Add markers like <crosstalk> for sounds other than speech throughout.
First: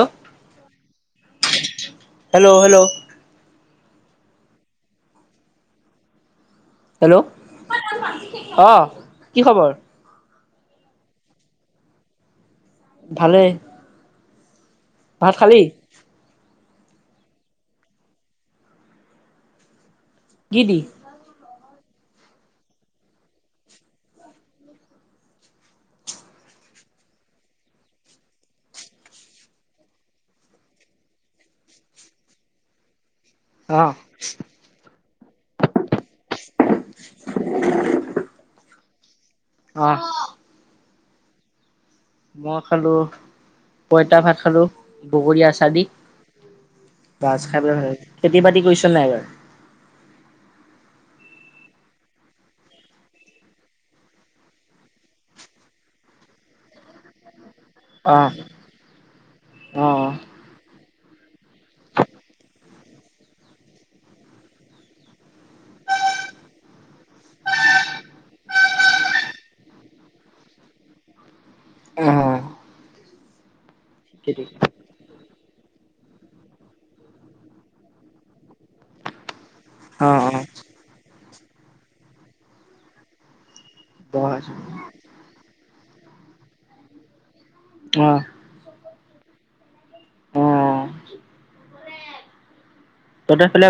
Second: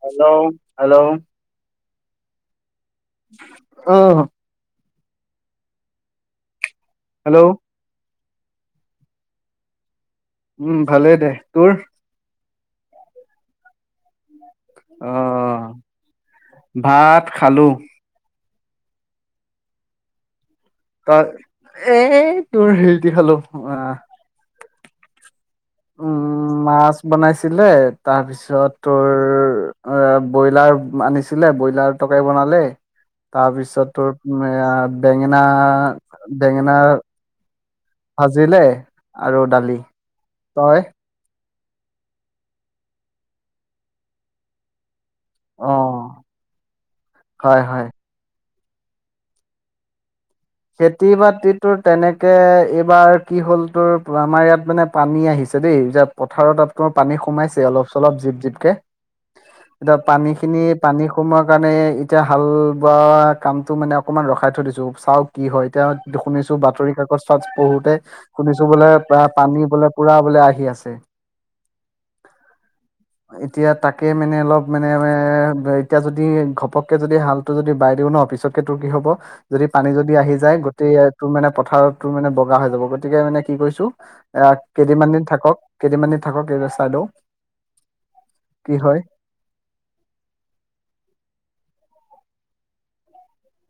Hello, hello. Hello hello হু <unintelligible> hello. অহ কি খবৰ উম ভালেই দে তোৰ ভালে ভাত খালী আহ ভাত খালোঁ কি দি তই এ তোৰ হেৰি দি খালু, অহ উম', মাছ বনাইছিলে তাৰপিছত তোৰ এ ব্ৰইলাৰ আনিছিলে। ব্ৰইলাৰ তৰকাৰী বনালে। <unintelligible> অ তাৰপিছত, তোৰ এয়া বেঙেনা বেঙেনা <inaudible> ভাজিলে আৰু দালি অ তই মই খালু, পইতা ভাত খালু। বগৰীয়া আচাৰ অ দি, গাছ হয় খাই হয় <unintelligible> খেতি-বাতি কৈৰিছা নাই এবাৰ খেতি বাতি তো তেনেকে এইবাৰ কি হ'ল তোৰ আমাৰ ইয়াত মানে পানী আহিছে দেই যে পথাৰত তোৰ পানী সোমাইছে <unintelligible> যিয় অলপ অ চলপ অ অ <unintelligible> পানী খিন পানী সোমোৱাৰ কাৰণে এতিয়া হাল বোৱা কামতটো মানে অকমান ৰখাই থৈ দিছো। চাওক কি হয় এতিয়া শুনিছো বাতৰি কাগজ তাত পঢ়োতে শুনিছো বোলে প্ৰায় পানী বোলে পুৰা বোলে আহি আছে <inaudible> অ। হয় এতিয়া তাকে মানে অলপ মানে এতিয়া যদি ঘপককে যদি হালটো যদি বাই দিওঁ ন। পিছতকে তোৰ কি হ'ব, যদি পানী অ অ যদি অ আহি যায়, গোটেই ইয়াত তোৰ মানে পথাৰত তোৰ মানে বগা হৈ যাব। গতিকে মানে কি কৈছো এ তহঁতৰ কেইদিনমান দিন থাকক কেইদিনমানি থাকক, এই ৰাস্তাটো। কি হয়। অহ <inaudible> তহঁতৰ ফালে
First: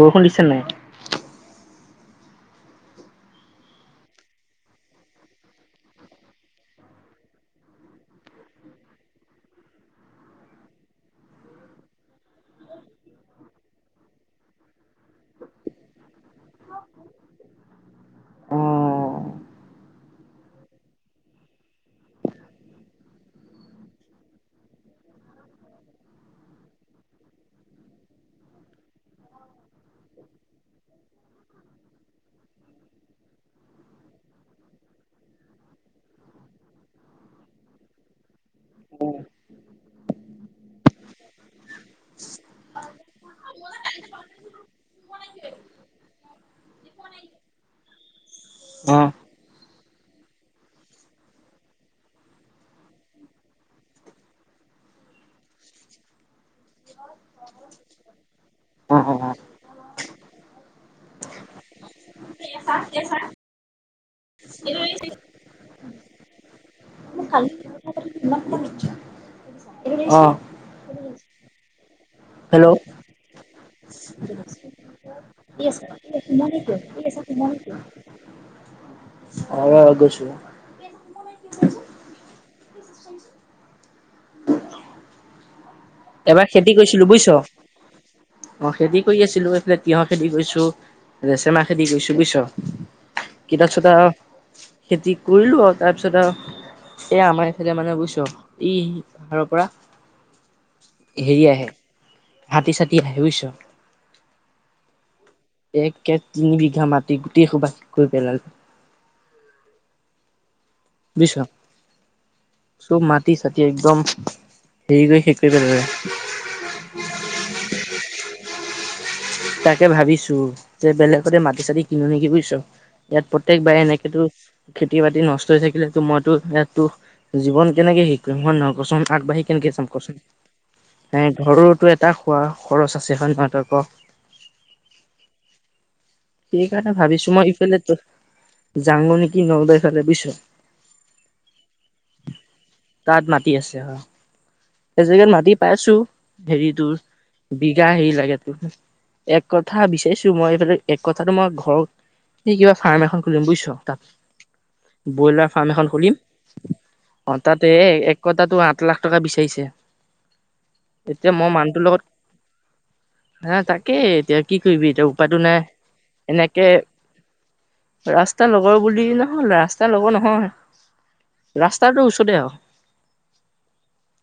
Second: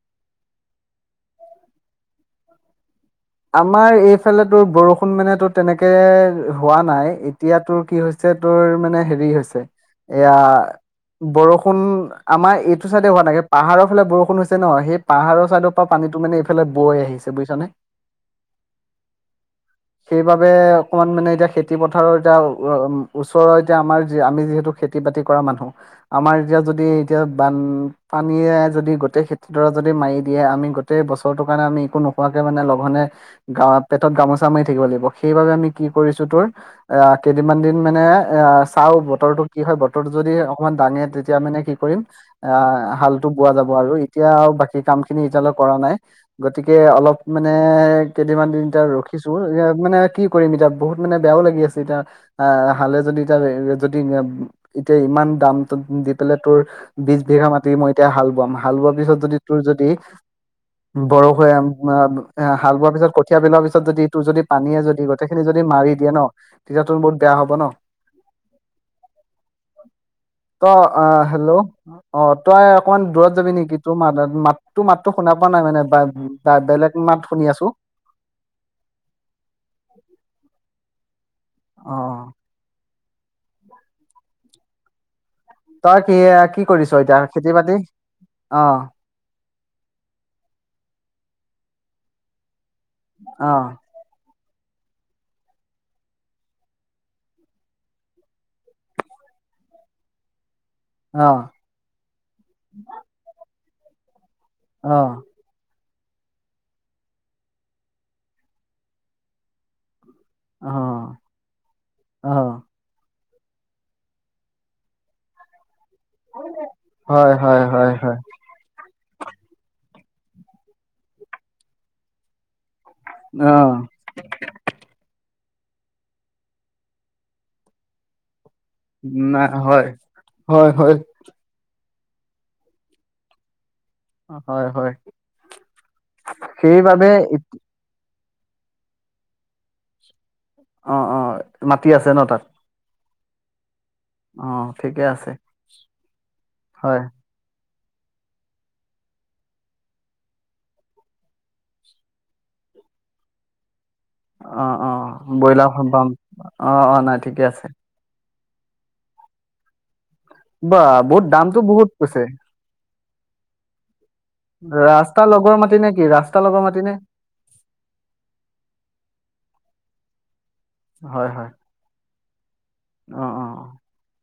বৰষুণ দিছেনে নাই। আমাৰ এইফালে তোৰ বৰষুণ মানে তোৰ তেনেকে হোৱা নাই। এতিয়া তোৰ কি হৈছে তোৰ মানে হেৰি হৈছে। এয়া বৰষুণ, আমাৰ এইটো চাইডে হোৱা নাই পাহাৰৰ ফালে বৰষুণ হৈছে ন। সেই পাহাৰৰ চাইডৰ পৰা পানীটো মানে এইফালে বৈ আহিছে। বুজিছনে। অ সেইবাবে অকমান মানে এতিয়া খেতি পথাৰৰ এতিয়া ওচৰৰ এতিয়া আমাৰ আমি যিহেতু খেতি বাতি কৰা মানুহ আমাৰ এতিয়া যদি এতিয়া বানপানীয়ে যদি গোতেই খেতিৰ যদি মাৰি দিয়ে আমি গোটেই বছৰটোৰ কাৰণে আমি একো নোখোৱাকে মানে লঘোনে গা পেটত গামোচা মাৰি থাকিব লাগিব। সেইবাবে আমি কি কৰিছোঁ তোৰ অ', কেইদিনমান দিন মানে এ চাওঁ, বতৰটো কি হয়। বতৰটো যদি অকমান দাঙে, তেতিয়া মানে কি কৰিম। অ', হালটো বোৱা যাব আৰু এতিয়া আৰু বাকী কামখিনি এতিয়ালৈ কৰা নাই, গতিকে অলপ মানে কেইদিনমান দিন এতিয়া অ ৰখিছো মানে কি কৰিম এতিয়া বহুত মানে বেয়াও লাগি আছে এতিয়া আহ হালে যদি এতিয়া যদি এতিয়া ইমান দাম দি পেলাই তোৰ বিছ বিঘা মাি মই এতিয়া হাল বোৱাম হাল বোৱাৰ অ অ পিছত যদি তোৰ যদি বৰষ হৈ হাল বোৱা তাৰ পিছত কঠীয়া পেলোৱা পিছত যদি তোৰ যদি পানীয়ে যদি গোটেইখিনি যদি মাৰি দিয়ে ন তেতিয়া তোৰ বহুত বেয়া হব ন <inaudible> অ <inaudible> ত অ', হেল্ল। অ তই হেল্ল' অকমান দূৰত যাবি নেকি তোৰ মাত মাত তো মাতো শুনা পোৱা নাই মানে বেলেগ মাত শুনি আছো আৰু আগৈছিল <inaudible> আহ তই কি এবাৰ কি খেতি কৰিছ কৰিছিলো এতিয়া বুজিছ খেতি বাতি অ অ খেতি কৰি আছিলো এইফালে তিঁয়হৰ খেতি কৰিছো ৰেচমা খেতি কৰিছো শুবি <inaudible> ছ অ কেইতাত চুতা আৰো। খেতি কৰিলো আৰু তাৰ পিছত আৰু এ আমাৰ এইফেতে মানে বুইছ ই আহাৰৰ পৰা অ হেৰি আহে হাতী চতিি আহে বুজিছ অ। একে তিনি বিঘা মাটি গোটেই খোবা বিক্ৰী কৰি পেলালোঁ। অ দিছ অ <inaudible> চি চতি একদম হেৰি কৰি শেষ কৰি পেলালে। হয় হয় হয় হয় <unintelligible> তাকে ভাবিছো যে বেলেগতে মাটি চাটি কিনো নেকি বুজিছ ইয়াত অ প্ৰত্যেকবাৰে এনেকেতো খেতি বাতি নষ্ট থাকিলো মইতো ইয়াতো জীৱন কেনেকে শিকো মই ন। কচুন আগবাঢ়ি নাই কেনেকে হয় যাম কচুন হয় হয় নাই ঘৰুতো এটা তাক খোৱা খৰচ আছে হয় নহয় তই ক হয়, হয়। সেইকাৰণে সেইবাবে ভাবিছো মই ইত- ইফালে তো জাংগেনী কি নলদৈ ফালে বুইছ অ', অ', মাটতি আছে ন তাত। তাত মাটি আছে হয় অ এ, ঠিকে আছে জেগাত মাতি পাইছো হেৰিটোৰ। হয় বিঘা হেৰি লাগে ত এক কথা বিচাৰিছো মই এইফালে। এক কথাটো মই ঘৰত কিবা ফাৰ্ম এখন খুলিম বুজিছ। তাত অ অ ফাৰ্ম ব্ৰইলাৰ, এখন ফ্ৰাম খুলিম অ অ নাই ঠিকে আছে। কতাতটো আঠ লাখ টকা বিচাৰিছে। বা বহুত এতিয়া মই দামটো মানুহটোৰ বহুত লগত কৈছে হা, তাকে এতিয়া কি কৰিবি এতিয়া ৰাস্তাৰ উপায়তটো লগৰ নাই। মাটি নে কি ৰাস্তাৰ লগৰ এনেকে মাটি নে ৰাস্তা লগৰ বুলি নহ ৰা। ৰাস্তা ল'ব নহয়। হয় হয় ৰাস্তাটোচ ত দে অ অ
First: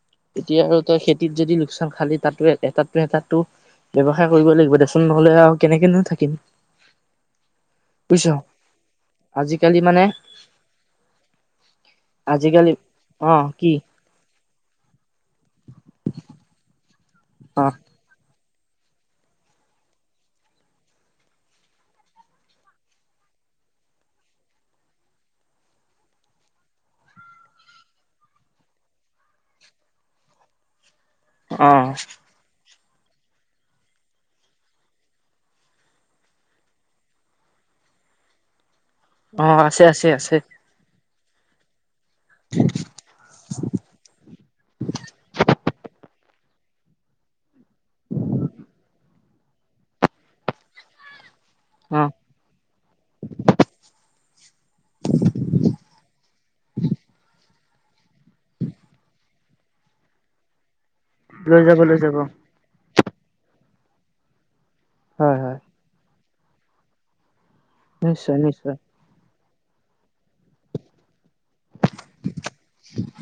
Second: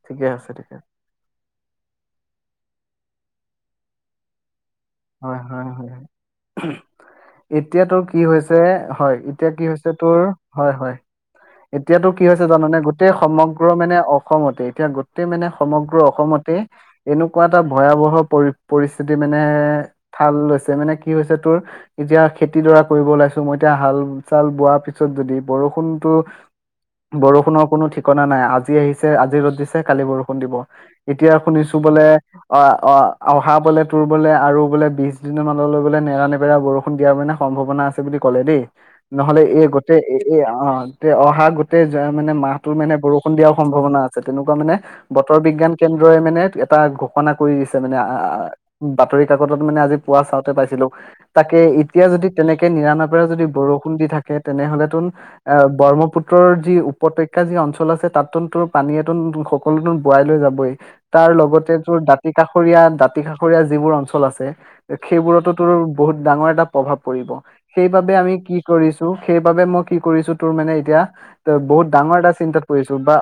ঠিকে আছে এতিয়া ঠিকে আৰু আছে তই খেতিত যদি? ন খালি তাতো এটাতো, এটাতো ব্যয়ৱসায় কৰিব লাগিব। চোন নহ'লে আৰু কেনেকেনো থাকিম। এতিয়াতোৰ কি বুজিছ হৈছে, হয়। এতিয়া কি আজিকালি হৈছে মানে তোৰ হয়, হয়, এতিয়াতো কি হৈছে আজিকালি জানানে গোটেই অ সমগ্ৰ কি মানে অসমতে এতিয়া গোটেই মানে সমগ্ৰ অসমতে এনেকুৱা এটা অ ভয়াৱহ পৰি পৰিস্থিতি মানে থঠাল লৈছে মানে কি হৈছে তোৰ এতিয়া খেতিডৰা কৰিব ওলাইছো মই এতিয়া হাল চাল বোৱাৰ পিছত যদি বৰষুনতো বৰষুণৰ কোনো ঠিকনা নাই আজি আহিছে আজি ৰ'দ দিছে কালি বৰষুণ দিব। এতিয়া অ শুনিছো বোলে অ। অ অহা বলে তোৰ বলে আৰু বোলে বিশ দিনৰ মলৈ বোলে নেৰা নেপেৰা বৰষুণ দিয়াৰ মানে সম্ভাৱনা আছে বুলি ক'লে দেই নহ'লে অ এ আছে গোটেই আছে এ আছে অ অহা গোটেই মানে মাহটোৰ মানে বৰষুণ, দিয়াৰ সম্ভাৱনা আছে তেনেকুৱা মানে বতৰ বিজ্ঞান, কেন্দ্ৰই মানে এটা ঘোষণা কৰি দিছে, আ-আ মানে বাতৰি কাকতত মানে আজি পুৱা চাওঁতে পাইছিলো। তাকে, অ এতিয়া যদি তেনেকে নেৰানেপেৰা যদি বৰষুণ দি থাকে তেনেহলেতো আ' ব্ৰহ্মপুত্ৰৰ যি উপত্যকা যি অঞ্চল অনচল আছে তাতো, তোৰ পানীয়েতো সকলো চোন বোৱাই লৈ যাবই। তাৰ লৈ লগতে যাব তোৰ লৈ যাব দাঁতি কাষৰীয়া দাত। কাষৰীয়া যিবোৰ অঞ্চল। চল আছে। হয় সেইবোৰতো হয় তোৰ বহুত ডাঙৰ এটা প্ৰভাৱ পৰিব। সেইবাবে আমি নিশ্চয় কি নিশ্চয় কৰিছো। সেইবাবে মই কি কৰিছো। তোৰ মানে এতিয়া এ বহুত ডাঙৰ এটা চিন্তাত পৰিছো বা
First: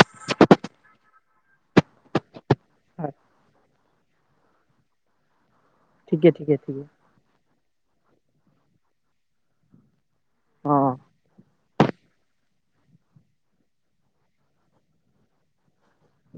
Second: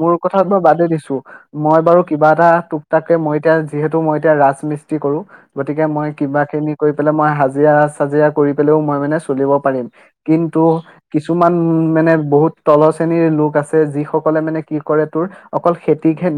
মোৰ কথাটো বাদে দিছো। মই বাৰু কিবা এটা হয় টোকটাকে মই এতিয়া যিহেতু মই এতিয়া ৰাজমিস্ত্ৰী কৰোঁ। গতিকে মই ঠিকে কিবা ঠিকে খিনি ঠিকে কৰি পেলাই মই হাজিৰা চাজিৰা কৰি পেলেও মই মানে চলিব পাৰিম। কিন্তু অ কিছুমান? উম মানে বহুত তলৰ শ্ৰেণীৰ লোক আছে যি সকলে মানে কি কৰে তোৰ অকল খেতিকহে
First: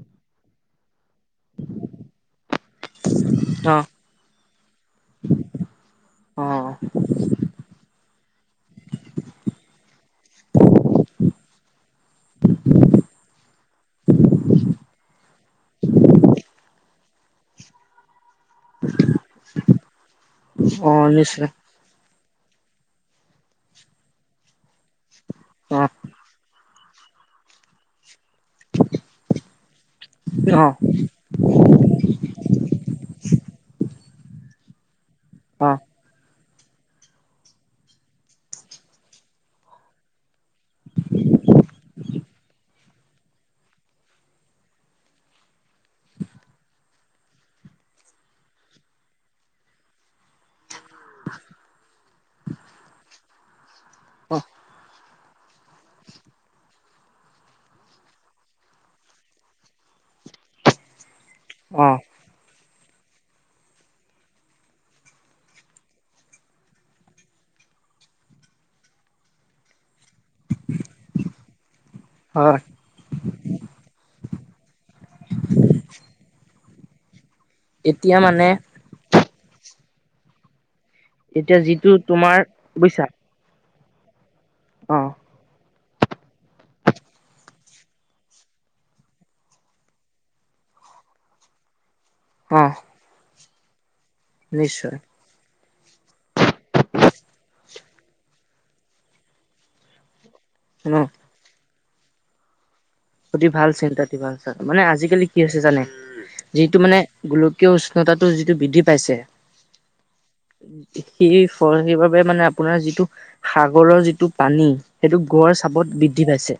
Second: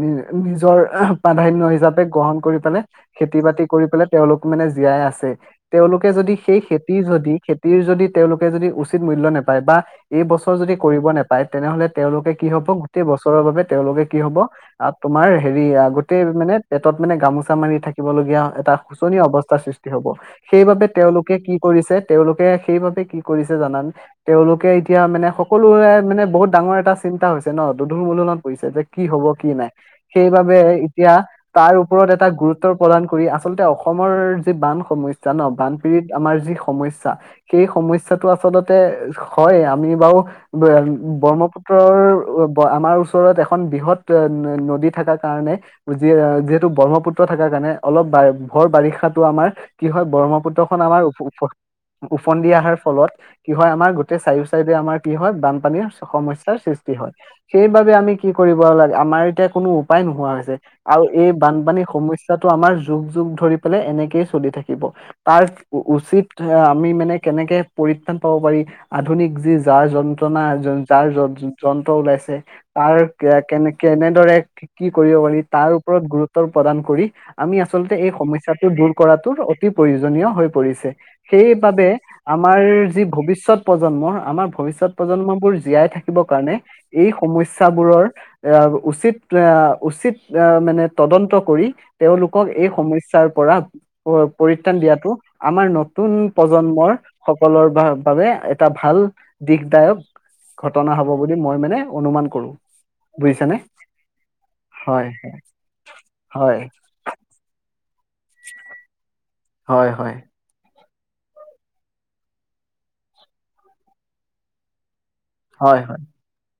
নিজৰ প্ৰাধান্য় হিচাপে গ্ৰহণ কৰি মানে খেতি-বাতি। অ কৰি পেলাই তেওঁলোক মানে জীয়াই আছে। তেওঁলোকে যদি অ সেই খেতিৰ যদি খেতিৰ যদি? তেওঁলোকে যদি উচিত মূল্য় নোপায় বা এই বছৰ যদি কৰিব নোপায় তেনেহলে তেওঁলোকে কি হব গোটেই বছৰৰ বাবে তেওঁলোকে কি হব আহ তোমাৰ হেৰি আহ গোটেই মানে পেটত মানে গামোচা মাৰি থাকিবলগীয়া এটা শোচনীয় অৱস্থাৰ সৃষ্টি হব। সেইবাবে অ তেওঁলোকে নিশ্চয় কি কৰিছে, তেওঁলোক সেইবাবে কি কৰিছে জানানে তেওঁলোকে এতিয়া মানে? অ সকলোৰে মানে বহুত ডাঙৰ এটা? চিন্তা হৈছে ন দুধোৰ মোধোৰত যে কি হব কি নাই সেইবাবে অ এতিয়া তাৰ ওপৰত এটা গুৰুত্ব প্ৰদান কৰি আছে। অসমৰ যি বান সমস্যা। জান অ বানপী়ৰিত আমাৰ যি সমস্যা সেই সমস্যাটো আচলতে হয় আমি বাৰু ব্ৰহ্মপুত্ৰৰ আমাৰ ওচৰত এখন বৃহৎ নদী থকা কাৰণে যি যিহেতু ব্ৰহ্মপুত্ৰ থকাৰ কাৰণে অলপ ভৰ বাৰিষাতো আমাৰ কি হয় ব্ৰহ্মপুত্ৰ খন আমাৰও ওফন্দি অহাৰ ফলত কি হয় আমাৰ গোটে অ চাৰিও চাইডে আমাৰ কি হয় বানপানীৰ সমস্যাৰ সৃষ্টি হয় সেইবাবে আমি কি কৰিব লাগে আমাৰ এতিয়া কোনো উপায় নোহোৱা হৈছে আৰু এই বানপানী অ সমস্যাটো আমাৰ যুখ ধৰি পেলাই এনেকেই চলি থাকিব তাৰ উচিত আমি মানে কেনেকে পৰিত্ৰাণ পাব পাৰি আধুনিক যি যাৰ যন্ত্ৰণা যাৰ ওলাইছে হয় তাৰ কেনে কেনেদৰে কি কৰিব পাৰি তাৰ ওপৰত গুৰুত্ব প্ৰদান কৰি আমি আচলতে এই এতিয়া মানে সমস্যাটো দূৰ কৰাটোৰ অতি প্ৰয়োজনীয় হৈ পৰিছে। এতিয়া সেইবাবে যিটো তোমাৰ আমাৰ বুজিছা যি ভৱিষয়ত প্ৰজন্মৰ আমাৰ ভৱিষ্যত অ প্ৰজন্মবোৰ জীয়াই ৰাখিব কাৰণে এই সমস্যাবোৰৰ উচিত উচিত মানে তদন্ত কৰি তেওঁ অ এই সমস্যাৰ পৰা পৰিত্ৰাণ নিশ্চয় দিয়াটো আমাৰ নতুন প্ৰজন্মৰ সকলৰ বাবে এটা ভাল দিশদায়ক ঘটনা অ হব বুলি মই মানে অনুমান কৰোঁ। অতি ভাল চিন্তা অতি ভাল চ মানে হয় আজিকালি কি আ হৈছে জানে হয় যিটো মানে গলো কিয় সতা যিটো বৃদ্ধি পাইছে হয় হয়। সেই সেইবাবে মানে আপোনাৰ যিটো সাগৰৰ যিটো পানী সেইটো গঁৰ হয় হয় চাপত বৃদ্ধি পাইছে।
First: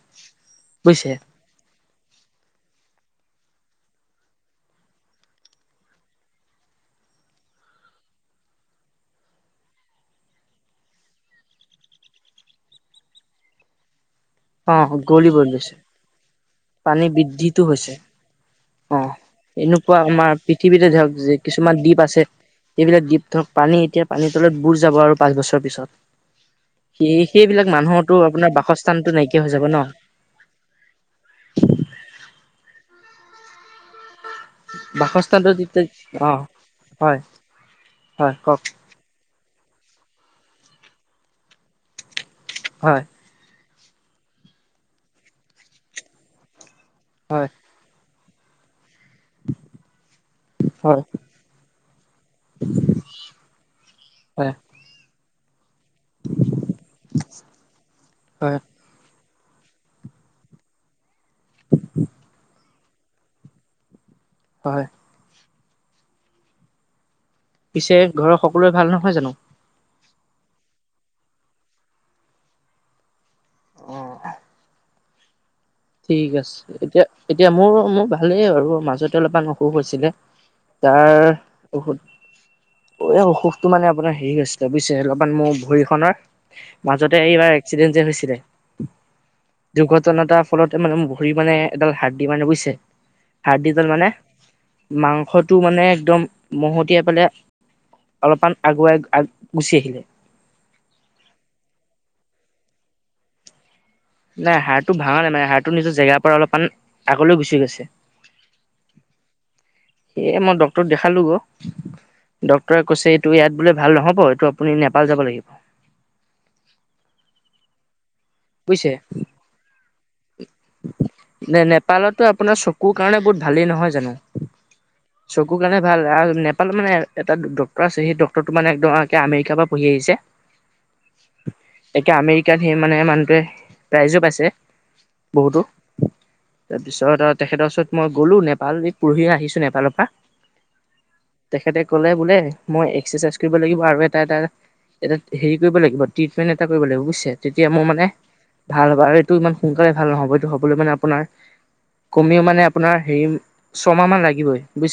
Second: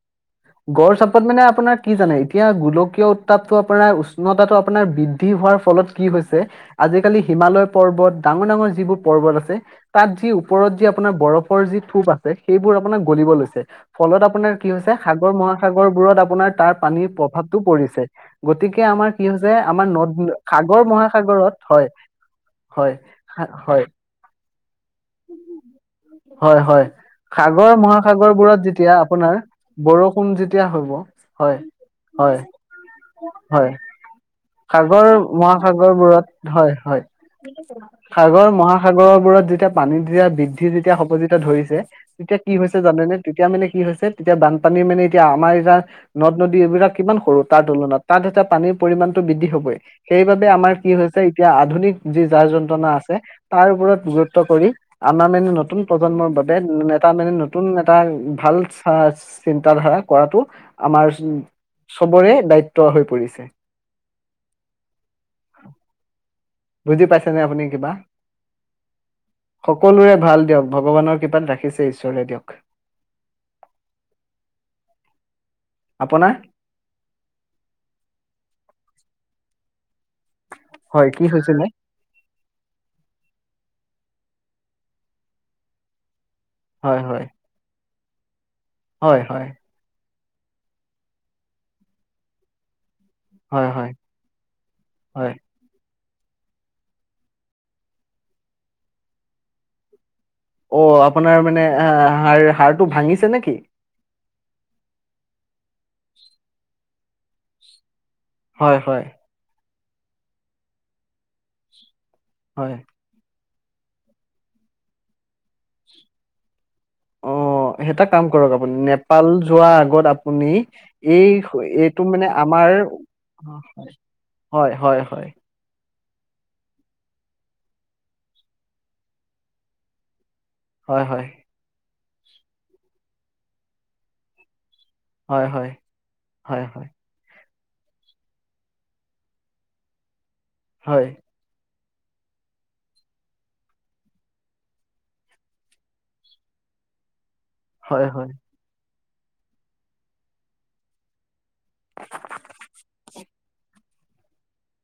গড় বুজিছে চ্পত মানে আপোনাৰ কি জানে এতিয়া গোলকীয় উত্তাপটো আপোনাৰ উষ্ণতাটো আপোনাৰ বৃদ্ধি হোৱাৰ ফলত কি হৈছে আজিকালি হিমালয় পৰ্বত ডাঙৰ ডাঙৰ যিবোৰ পৰ্বত আছে তাত যি ওপৰত যি আপোনাৰ বৰফৰ যি থোপ আছে সেইবোৰ আপোনাৰ গলিব লৈছে। ফলত আপোনাৰ কি অ হৈছে সাগৰ গলিব লৈছে মহাসাগৰবোৰত আপোনাৰ তাৰ পানী পানীৰ বৃদ্ধিটো প্ৰভাৱতটো হৈছে পৰিছে গতিকে অ আমাৰ কি হৈছে আমাৰ এনেকুৱা নদ সাগৰ পৃথিৱীতে ধৰক যে মহাসাগৰত কিছুমান হয় দ্বীপ আছে হয় এইবিলাক দ্বীপ ধৰক পানী হয় <unintelligible> বছৰ পিছত হয় হয় সেই সেইবিলাক সাগৰ মানুহতো আপোনাৰ মহাসাগৰবোৰত যেতিয়া বাসস্থানতো আপোনাৰ নাইকিয়া হৈ যাব ন বৰষুণ যেতিয়া হব হয় হয় হয়। সাগৰ বাসস্থানটো মহাসাগৰবোৰত যেতিয়া অ হয় হয়। হয় সাগৰ কওক মহাসাগৰবোৰত যেতিয়া <unintelligible> বৃদ্ধি যেতিয়া সব যেতিয়া ধৰিছে তেই কি হৈছে হয় জানেনে? তেতিয়া মানে কি হৈছে তেতিয়া বানপানী মানে এতিয়া আমাৰ এয়া নদ নদী এইবিলাক কিমান সৰু হয়, তাৰ তুলনাত তাত এটা পানীৰ পৰিমাণ বৃদ্ধি হবই। সেইবাবে আমাৰ কি হয়, হৈছে এতিয়া আধুনিক যি জাৰ যন্ত্ৰণা আছে তাৰ ওপৰত গুৰুত্ব হয়, কৰি আমাৰ মানে নতুন প্ৰজন্মৰ বাবে এটা মানে নতুন এটা ভাল হয়, চা চিন্ত ধাৰা কৰাতো আমাৰ উম চবৰে দায়িত হৈ পৰিছে। হয়। <inaudible> বুজি পাইচা? পিছে ঘৰৰ সকলোৱে ভাল নহয় জানো? সকলোৰে ভাল দিয়ক, ভগৱানৰ কৃপাত ৰাখিছে ঈশ্বৰে দিয়ক। অ'। ঠিক আপোনাৰ আছে এতিয়া এতিয়া মোৰ মোৰ ভালেই আৰু মাজতে অলপা ন সুষ হৈছিলে। হয় তাৰ কি হৈছিলে? ঔষধ এই অসুখটো মানে আপোনাৰ <unintelligible> বুইছে অলপমান মোৰ ভৰি খনৰ। হয় মাজতে হয় এইবাৰ এক্সিডেণ্ট যে হৈছিলে। হয়', হয়। <unintelligible> ফলতে মানে ভৰি মানে এডাল হাৰ দি মানে বুইছে। হয় হাৰদিদাল হয় মানে হয় মাংসটো মানে একদম মহতিয়াই পেলাই অলপমান আগুৱাই গুচি আহিলে। অ আপোনাৰ মানে আহ হাড় হাড়টো ভাঙিছে নেকি? নাই হৰটো ভঙা নাই মানে হাৰ নিজৰ জেগাৰ পৰা অলপমান আগলৈ গুচি গৈছে। হয় হয়। সেই মই ডক্তৰক দেখালো গ। হয় ডক্তৰে কৈছে এইটো ইয়াত বোলে ভাল নহ'ব এইটো আপুনি নেপাল যাব লাগিব। সঁ তাক <unintelligible> কাম কৰক আপুনি বুজিছে নেপাল যোৱাৰ আগত শুনি এই নে এইটো নেপালতো মানে আপোনাৰ আমাৰ চকুৰ কাৰণে বহুত হয় ভালেই নহয় জানো হয় হয় হয় <unintelligible> চকুৰ কাৰণে ভাল আৰু নেপালত মানে এটা ড্টৰ আছে সেই ড্টৰটো মানে একদমে আমেৰিকাৰ পৰা পঢ়ি আহিছে <unintelligible> হয় হয় এতিয়া আমেৰিকাত সেই মানে মানুহটোৱে প্ৰাইজো পাইছে হয় বহুতো হয় হয় তাৰপিছত তেখেতৰ ওচৰত মই গ'লো নেপালী পৰহি আহিছো নেপালৰ পৰা <unintelligible> হয় তেখেতে ক'লে বোলে মই এক্সাৰচাইজ কৰিব লাগিব আৰু এটা এটা এটা হেৰি কৰিব লাগিব ট্ৰিটমেণ্ট এটা কৰিব লাগিব বুজিছে <unintelligible> তেতিয়া মোৰ হয় মানে হয় ভাল হ'বা আৰু ইমান সু ভাল নহব এইটো হবলৈ মানে আপোনাৰ কমিও মানে আপোনাৰ হেৰি ছমাহ মান লাগিবই ব <unintelligible>